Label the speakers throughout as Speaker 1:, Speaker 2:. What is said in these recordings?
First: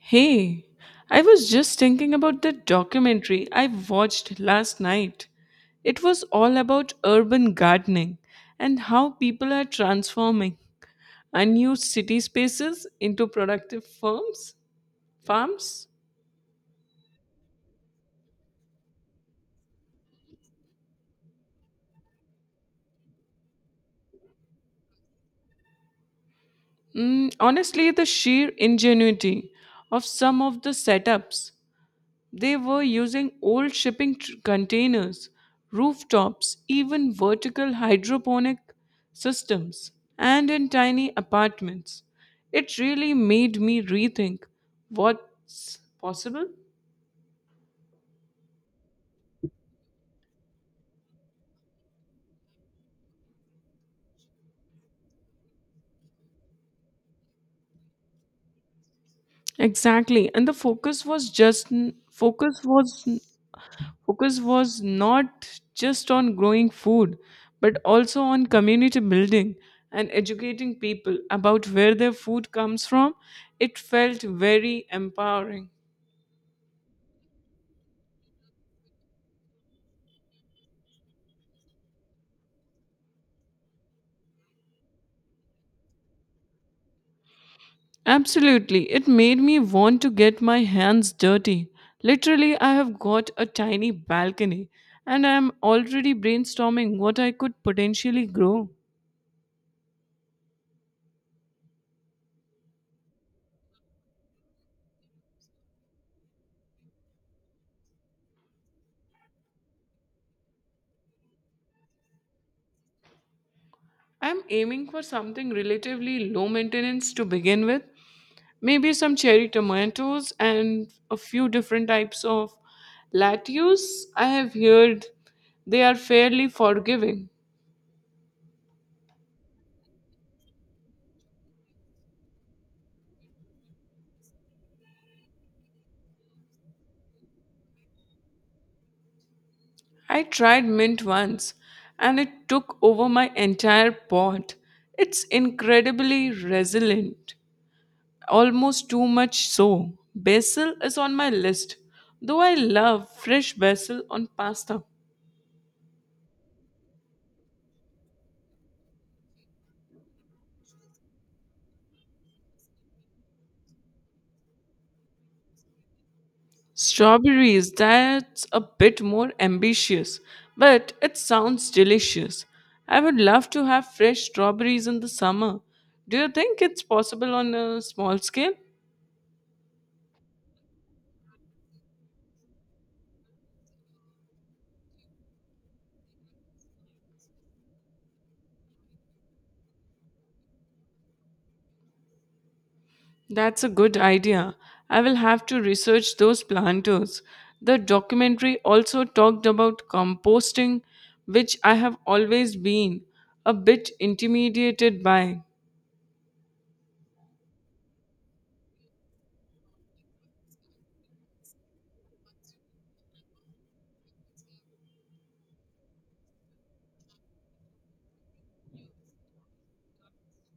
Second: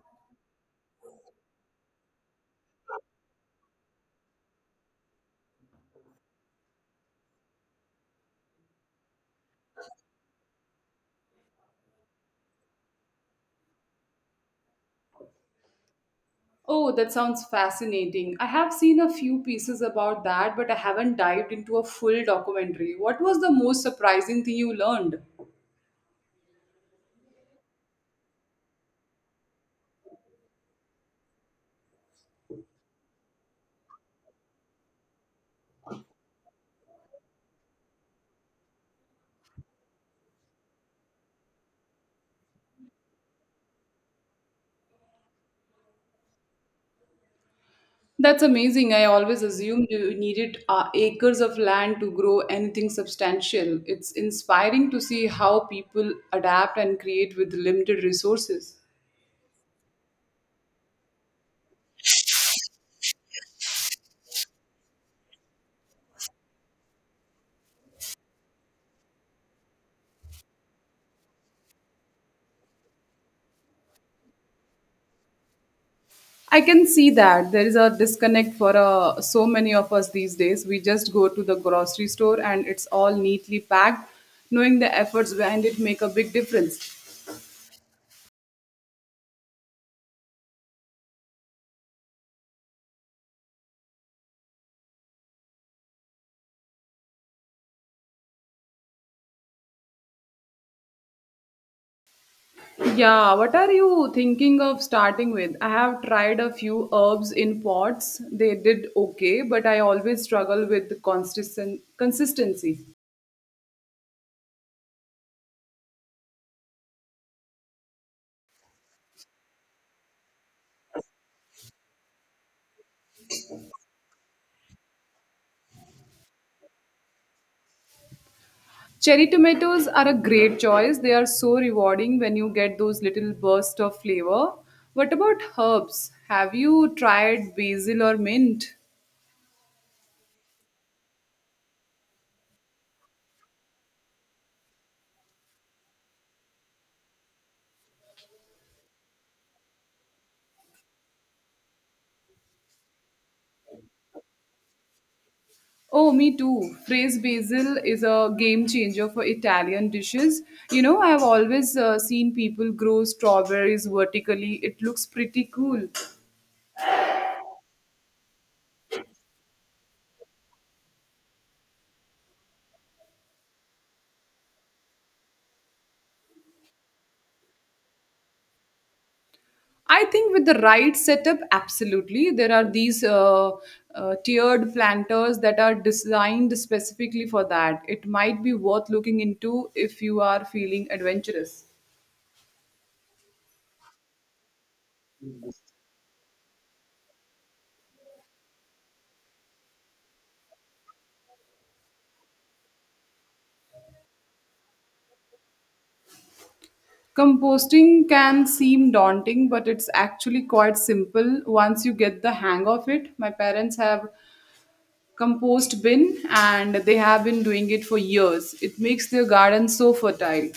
Speaker 1: Hey, I was just thinking about that documentary I watched last night. It was all about urban gardening and how people are transforming unused city spaces into productive farms.
Speaker 2: Oh, that sounds fascinating. I have seen a few pieces about that, but I haven't dived into a full documentary. What was the most surprising thing you learned?
Speaker 1: Honestly, the sheer ingenuity of some of the setups. They were using old containers, rooftops, even vertical hydroponic systems, and in tiny apartments. It really made me rethink what's possible.
Speaker 2: That's amazing. I always assumed you needed acres of land to grow anything substantial. It's inspiring to see how people adapt and create with limited resources.
Speaker 1: Exactly, and the focus was just focus was focus was not just on growing food, but also on community building and educating people about where their food comes from. It felt very empowering.
Speaker 2: I can see that there is a disconnect for so many of us these days. We just go to the grocery store and it's all neatly packed. Knowing the efforts behind it make a big difference.
Speaker 1: Absolutely, it made me want to get my hands dirty. Literally, I have got a tiny balcony and I am already brainstorming what I could potentially grow.
Speaker 2: Yeah, what are you thinking of starting with? I have tried a few herbs in pots. They did okay, but I always struggle with the consistent consistency.
Speaker 1: I am aiming for something relatively low maintenance to begin with, maybe some cherry tomatoes and a few different types of lettuce. I have heard they are fairly forgiving.
Speaker 2: Cherry tomatoes are a great choice. They are so rewarding when you get those little bursts of flavor. What about herbs? Have you tried basil or mint?
Speaker 1: I tried mint once and it took over my entire pot. It's incredibly resilient, almost too much so. Basil is on my list, though I love fresh basil on pasta.
Speaker 2: Oh, me too. Phrase basil is a game changer for Italian dishes. You know, I have always seen people grow strawberries vertically. It looks pretty cool.
Speaker 1: Strawberries, that's a bit more ambitious, but it sounds delicious. I would love to have fresh strawberries in the summer. Do you think it's possible on a small scale?
Speaker 2: I think with the right setup, absolutely. There are these tiered planters that are designed specifically for that. It might be worth looking into if you are feeling adventurous.
Speaker 1: That's a good idea. I will have to research those planters. The documentary also talked about composting, which I have always been a bit intimidated by.
Speaker 2: Composting can seem daunting, but it's actually quite simple once you get the hang of it. My parents have compost bin and they have been doing it for years. It makes their garden so fertile.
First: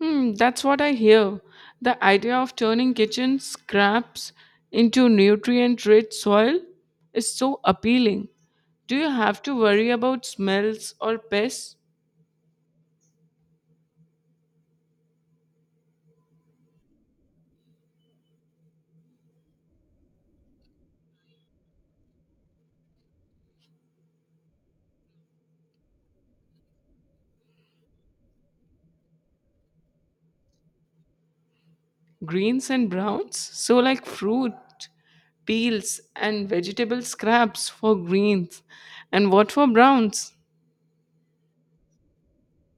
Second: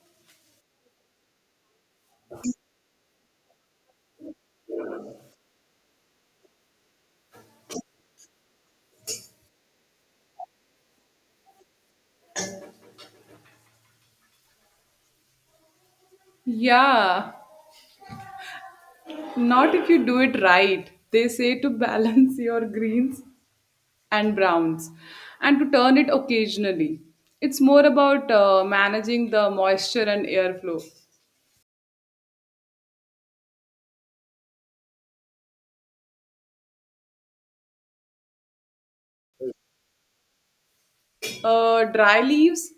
Speaker 1: Hmm, that's what I hear. The idea of turning kitchen scraps into nutrient rich soil is so appealing. Do you have to worry about smells or pests?
Speaker 2: Yeah. Not if you do it right. They say to balance your greens and browns and to turn it occasionally. It's more about managing the moisture and airflow.
Speaker 1: Greens and browns? So, like fruit, peels, and vegetable scraps for greens. And what for browns?
Speaker 2: Dry leaves,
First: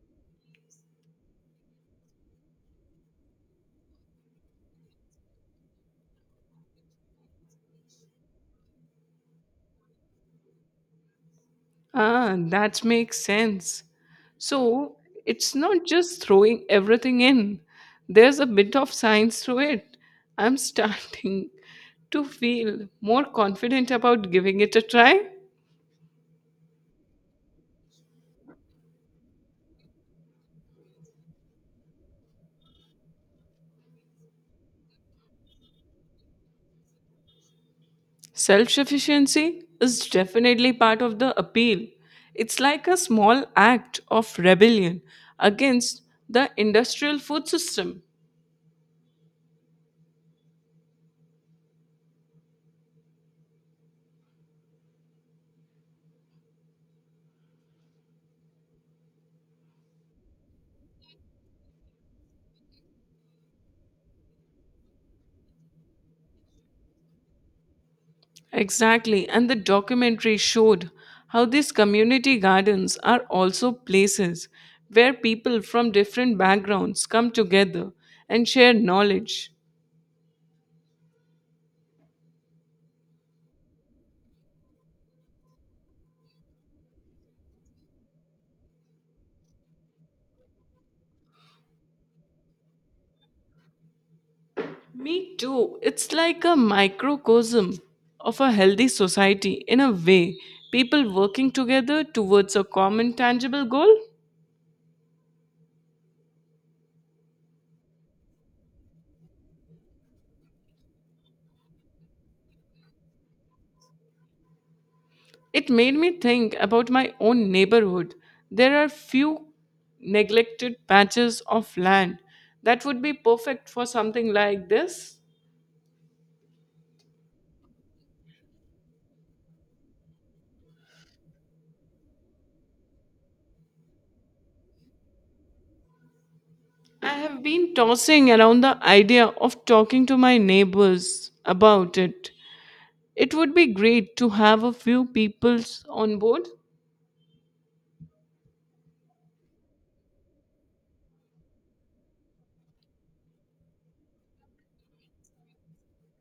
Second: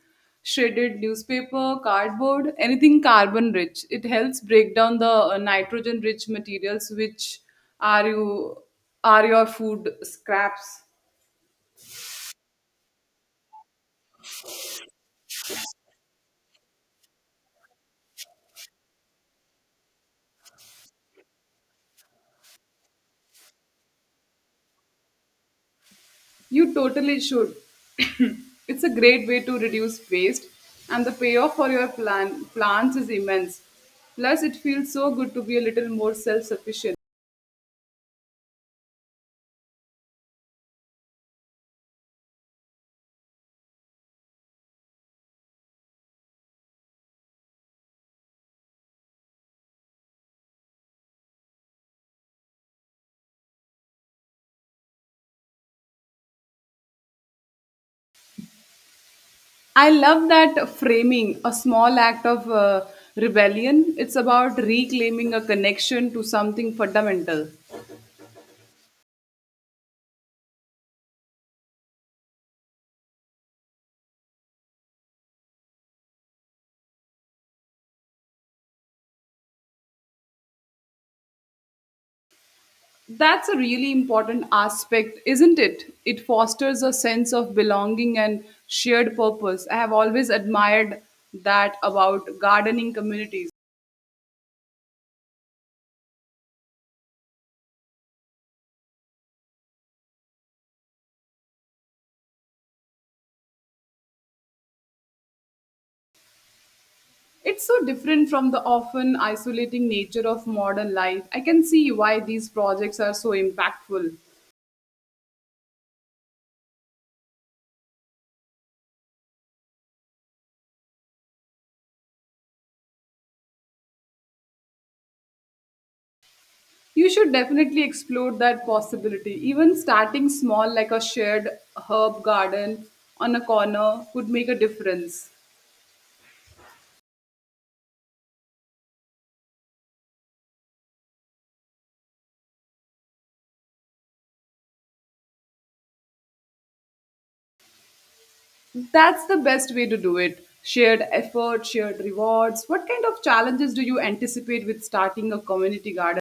Speaker 2: shredded newspaper, cardboard, anything carbon rich. It helps break down the nitrogen rich materials which are you are your food scraps.
Speaker 1: Ah, that makes sense. So it's not just throwing everything in, there's a bit of science to it. I'm starting to feel more confident about giving it a try.
Speaker 2: You totally should. It's a great way to reduce waste, and the payoff for your plants is immense. Plus, it feels so good to be a little more self sufficient.
Speaker 1: Self sufficiency is definitely part of the appeal. It's like a small act of rebellion against the industrial food system.
Speaker 2: I love that framing, a small act of rebellion. It's about reclaiming a connection to something fundamental.
Speaker 1: Exactly, and the documentary showed how these community gardens are also places where people from different backgrounds come together and share knowledge.
Speaker 2: That's a really important aspect, isn't it? It fosters a sense of belonging and shared purpose. I have always admired that about gardening communities.
Speaker 1: Me too, it's like a microcosm of a healthy society in a way, people working together towards a common tangible goal.
Speaker 2: It's so different from the often isolating nature of modern life. I can see why these projects are so impactful.
Speaker 1: It made me think about my own neighborhood. There are few neglected patches of land that would be perfect for something like this.
Speaker 2: You should definitely explore that possibility. Even starting small, like a shared herb garden on a corner, could make a difference.
Speaker 1: I have been tossing around the idea of talking to my neighbors about it. It would be great to have a few peoples on board.
Speaker 2: That's the best way to do it. Shared effort, shared rewards. What kind of challenges do you anticipate with starting a community garden?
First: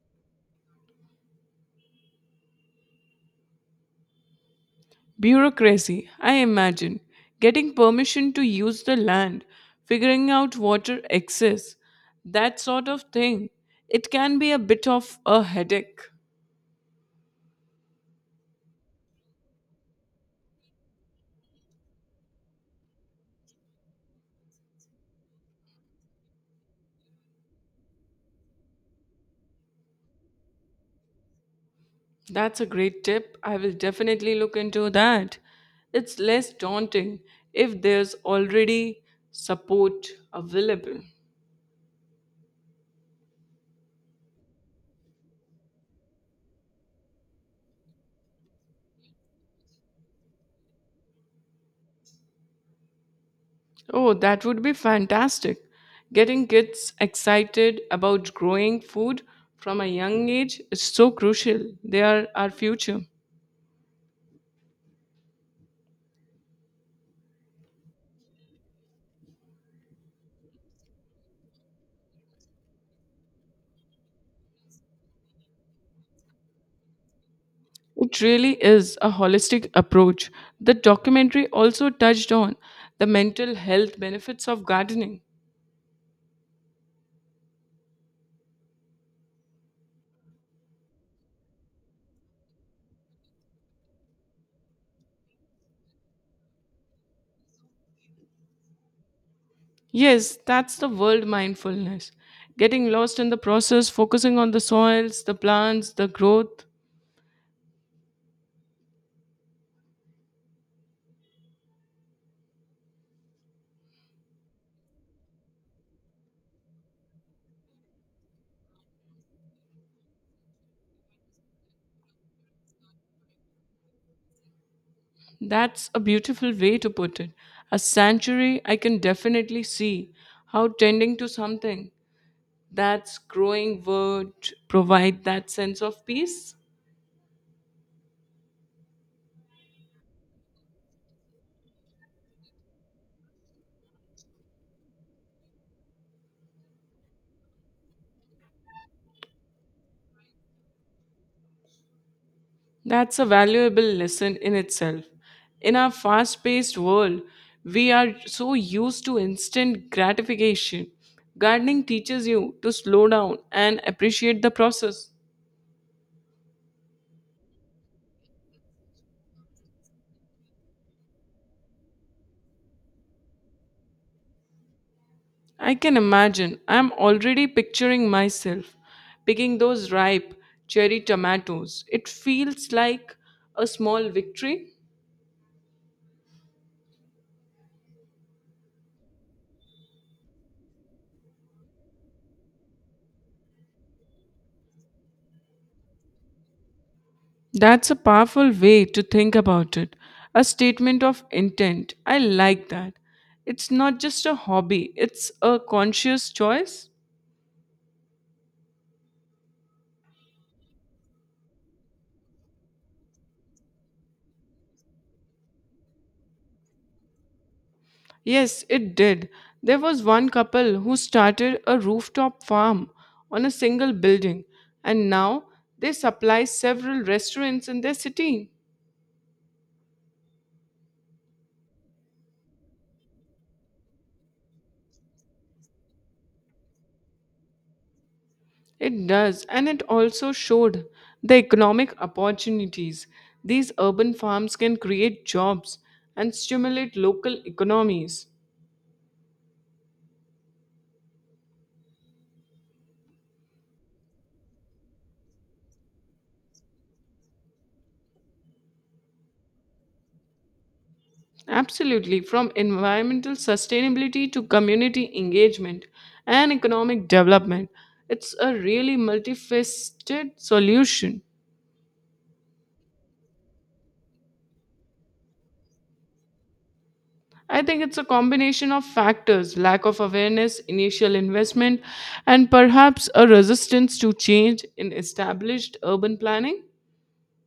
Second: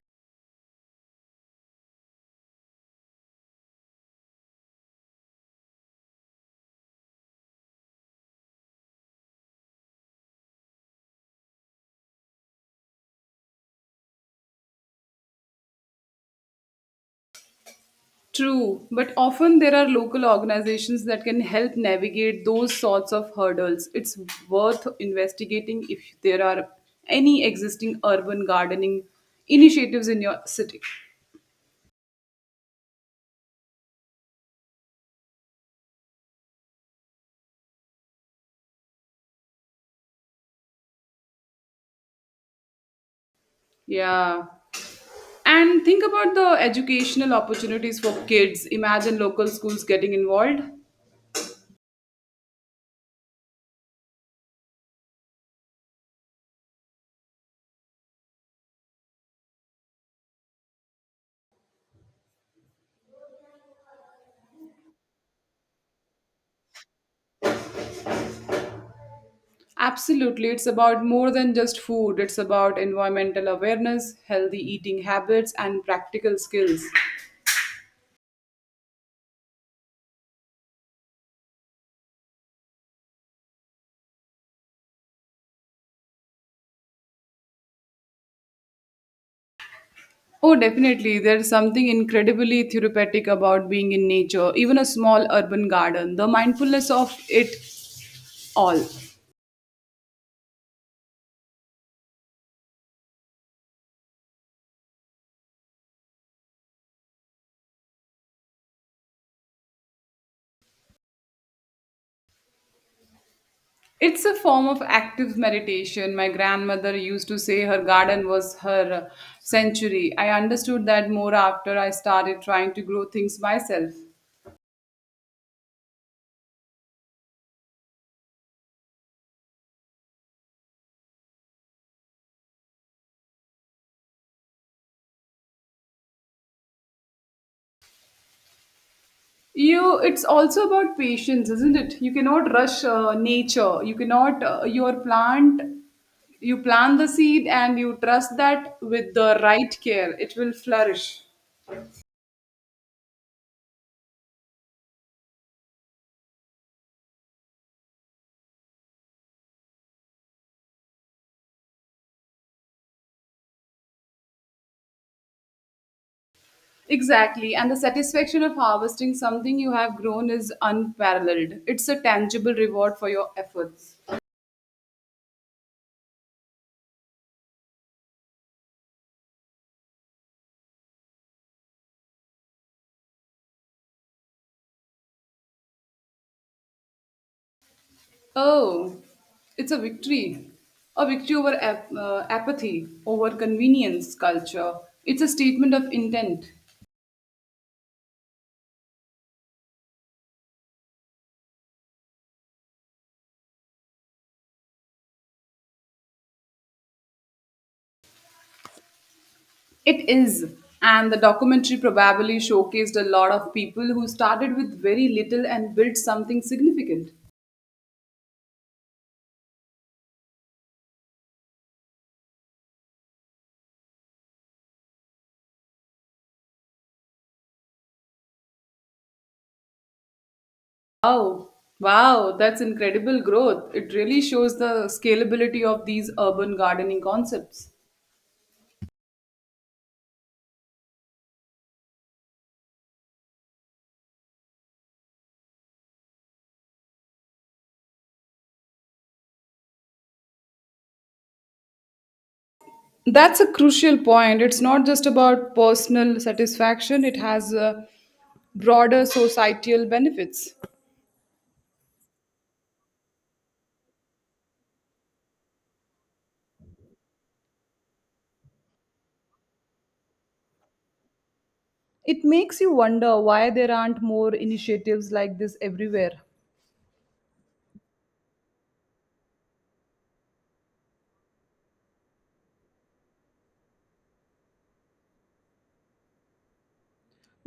Speaker 1: Bureaucracy, I imagine. Getting permission to use the land, figuring out water access, that sort of thing. It can be a bit of a headache.
Speaker 2: True, but often there are local organizations that can help navigate those sorts of hurdles. It's worth investigating if there are any existing urban gardening initiatives in your city.
Speaker 1: That's a great tip. I will definitely look into that. It's less daunting if there's already support available.
Speaker 2: Yeah. And think about the educational opportunities for kids. Imagine local schools getting involved.
Speaker 1: Oh, that would be fantastic. Getting kids excited about growing food from a young age is so crucial. They are our future.
Speaker 2: Absolutely. It's about more than just food, it's about environmental awareness, healthy eating habits, and practical skills.
Speaker 1: It really is a holistic approach. The documentary also touched on the mental health benefits of gardening.
Speaker 2: Oh, definitely. There's something incredibly therapeutic about being in nature, even a small urban garden, the mindfulness of it all.
Speaker 1: Yes, that's the world mindfulness. Getting lost in the process, focusing on the soils, the plants, the growth.
Speaker 2: It's a form of active meditation. My grandmother used to say her garden was her sanctuary. I understood that more after I started trying to grow things myself.
Speaker 1: That's a beautiful way to put it. A sanctuary, I can definitely see how tending to something that's growing would provide that sense of peace.
Speaker 2: You, it's also about patience, isn't it? You cannot rush nature. You cannot you plant the seed and you trust that with the right care it will flourish.
Speaker 1: That's a valuable lesson in itself. In our fast paced world, we are so used to instant gratification. Gardening teaches you to slow down and appreciate the process.
Speaker 2: Exactly, and the satisfaction of harvesting something you have grown is unparalleled. It's a tangible reward for your efforts.
Speaker 1: I can imagine, I'm already picturing myself picking those ripe cherry tomatoes. It feels like a small victory.
Speaker 2: Oh, it's a victory, a victory over apathy, over convenience culture. It's a statement of intent.
Speaker 1: That's a powerful way to think about it. A statement of intent. I like that. It's not just a hobby, it's a conscious choice.
Speaker 2: It is. And the documentary probably showcased a lot of people who started with very little and built something significant.
Speaker 1: Yes, it did. There was one couple who started a rooftop farm on a single building, and now they supply several restaurants in their city.
Speaker 2: Wow, wow, that's incredible growth. It really shows the scalability of these urban gardening concepts.
Speaker 1: It does, and it also showed the economic opportunities these urban farms can create jobs and stimulate local economies.
Speaker 2: That's a crucial point. It's not just about personal satisfaction, it has broader societal benefits.
Speaker 1: Absolutely, from environmental sustainability to community engagement and economic development, it's a really multifaceted solution.
Speaker 2: It makes you wonder why there aren't more initiatives like this everywhere.
Speaker 1: I think it's a combination of factors lack of awareness, initial investment, and perhaps a resistance to change in established urban planning.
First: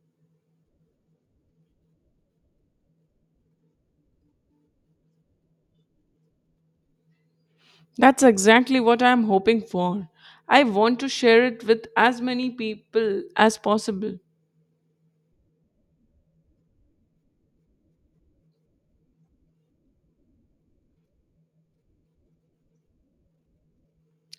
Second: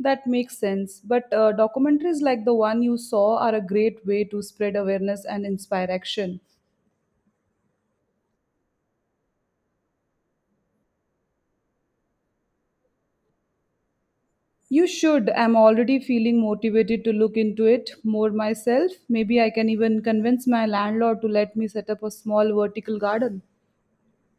Speaker 2: That makes sense. But documentaries like the one you saw are a great way to spread awareness and inspire action.
Speaker 1: That's exactly what I'm hoping for. I want to share it with as many people as possible.
Speaker 2: You should. I'm already feeling motivated to look into it more myself. Maybe I can even convince my landlord to let me set up a small vertical garden.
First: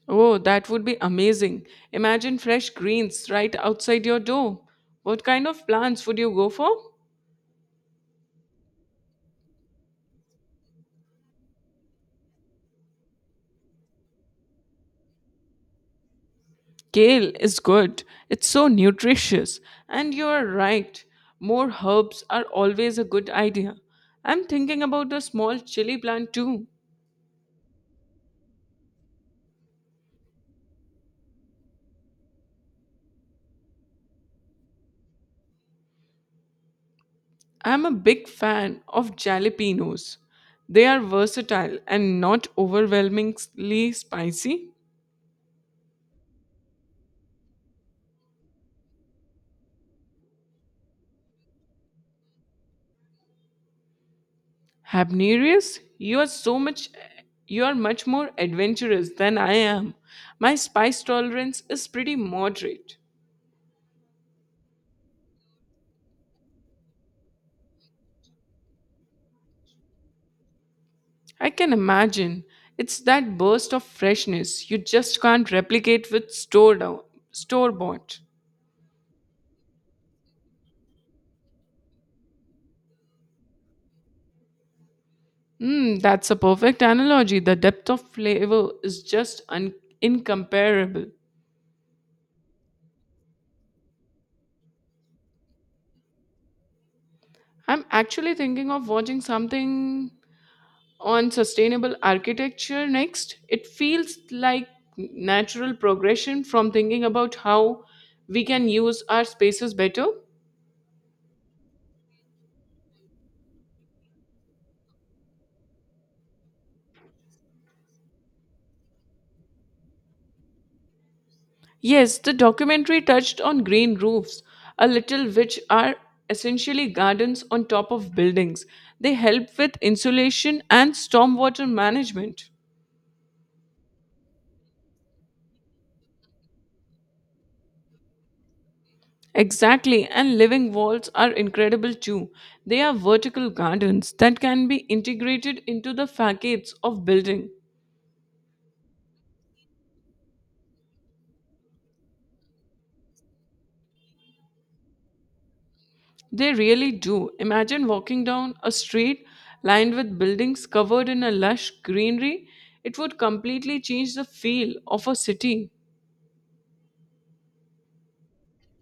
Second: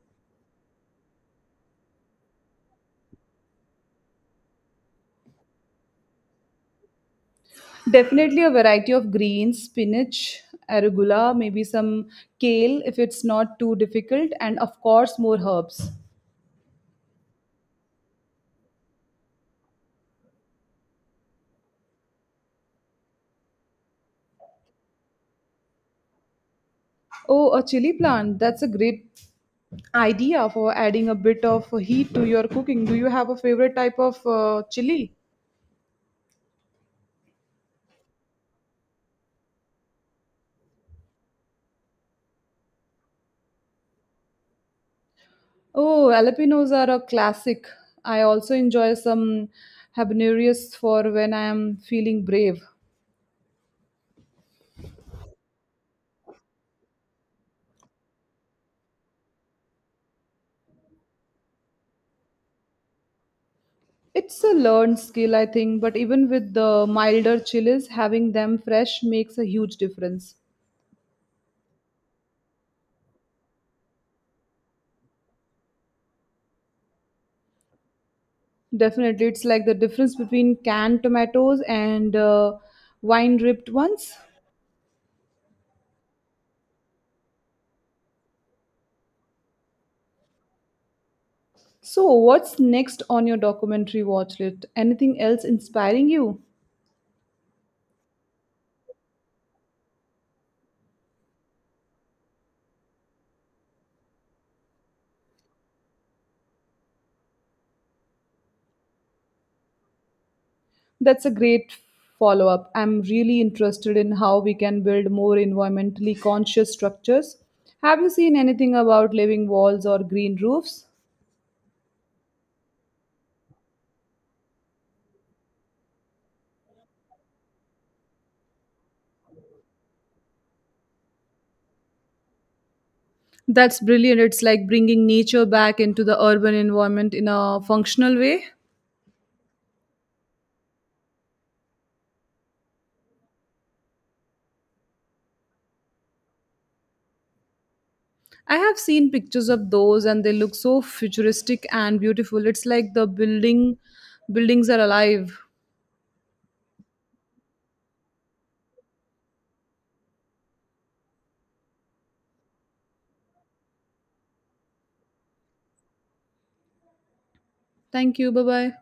Speaker 1: Oh, that would be amazing. Imagine fresh greens right outside your door. What kind of plants would you go for?
Speaker 2: Definitely a variety of greens, spinach, arugula, maybe some kale if it's not too difficult, and of course, more herbs.
Speaker 1: Kale is good. It's so nutritious. And you are right. More herbs are always a good idea. I'm thinking about a small chili plant too.
Speaker 2: Oh, a chili plant. That's a great idea for adding a bit of heat to your cooking. Do you have a favorite type of chili?
Speaker 1: I'm a big fan of jalapenos. They are versatile and not overwhelmingly spicy.
Speaker 2: Oh, jalapenos are a classic. I also enjoy some habaneros for when I am feeling brave.
Speaker 1: Habnerius, you are much more adventurous than I am. My spice tolerance is pretty moderate.
Speaker 2: It's a learned skill, I think, but even with the milder chilies, having them fresh makes a huge difference.
Speaker 1: I can imagine. It's that burst of freshness you just can't replicate with store bought.
Speaker 2: Definitely, it's like the difference between canned tomatoes and wine ripped ones.
Speaker 1: Mm, that's a perfect analogy. The depth of flavor is just incomparable.
Speaker 2: So, what's next on your documentary watch list? Anything else inspiring you?
Speaker 1: I'm actually thinking of watching something on sustainable architecture next. It feels like natural progression from thinking about how we can use our spaces better.
Speaker 2: That's a great follow up. I'm really interested in how we can build more environmentally conscious structures. Have you seen anything about living walls or green roofs?
Speaker 1: Yes, the documentary touched on green roofs a little, which are essentially gardens on top of buildings. They help with insulation and stormwater management.
Speaker 2: That's brilliant. It's like bringing nature back into the urban environment in a functional way.
Speaker 1: Exactly, and living walls are incredible too. They are vertical gardens that can be integrated into the facades of building.
Speaker 2: I have seen pictures of those and they look so futuristic and beautiful. It's like the buildings are alive.
Speaker 1: They really do. Imagine walking down a street lined with buildings covered in a lush greenery. It would completely change the feel of a city.
Speaker 2: Thank you. Bye-bye.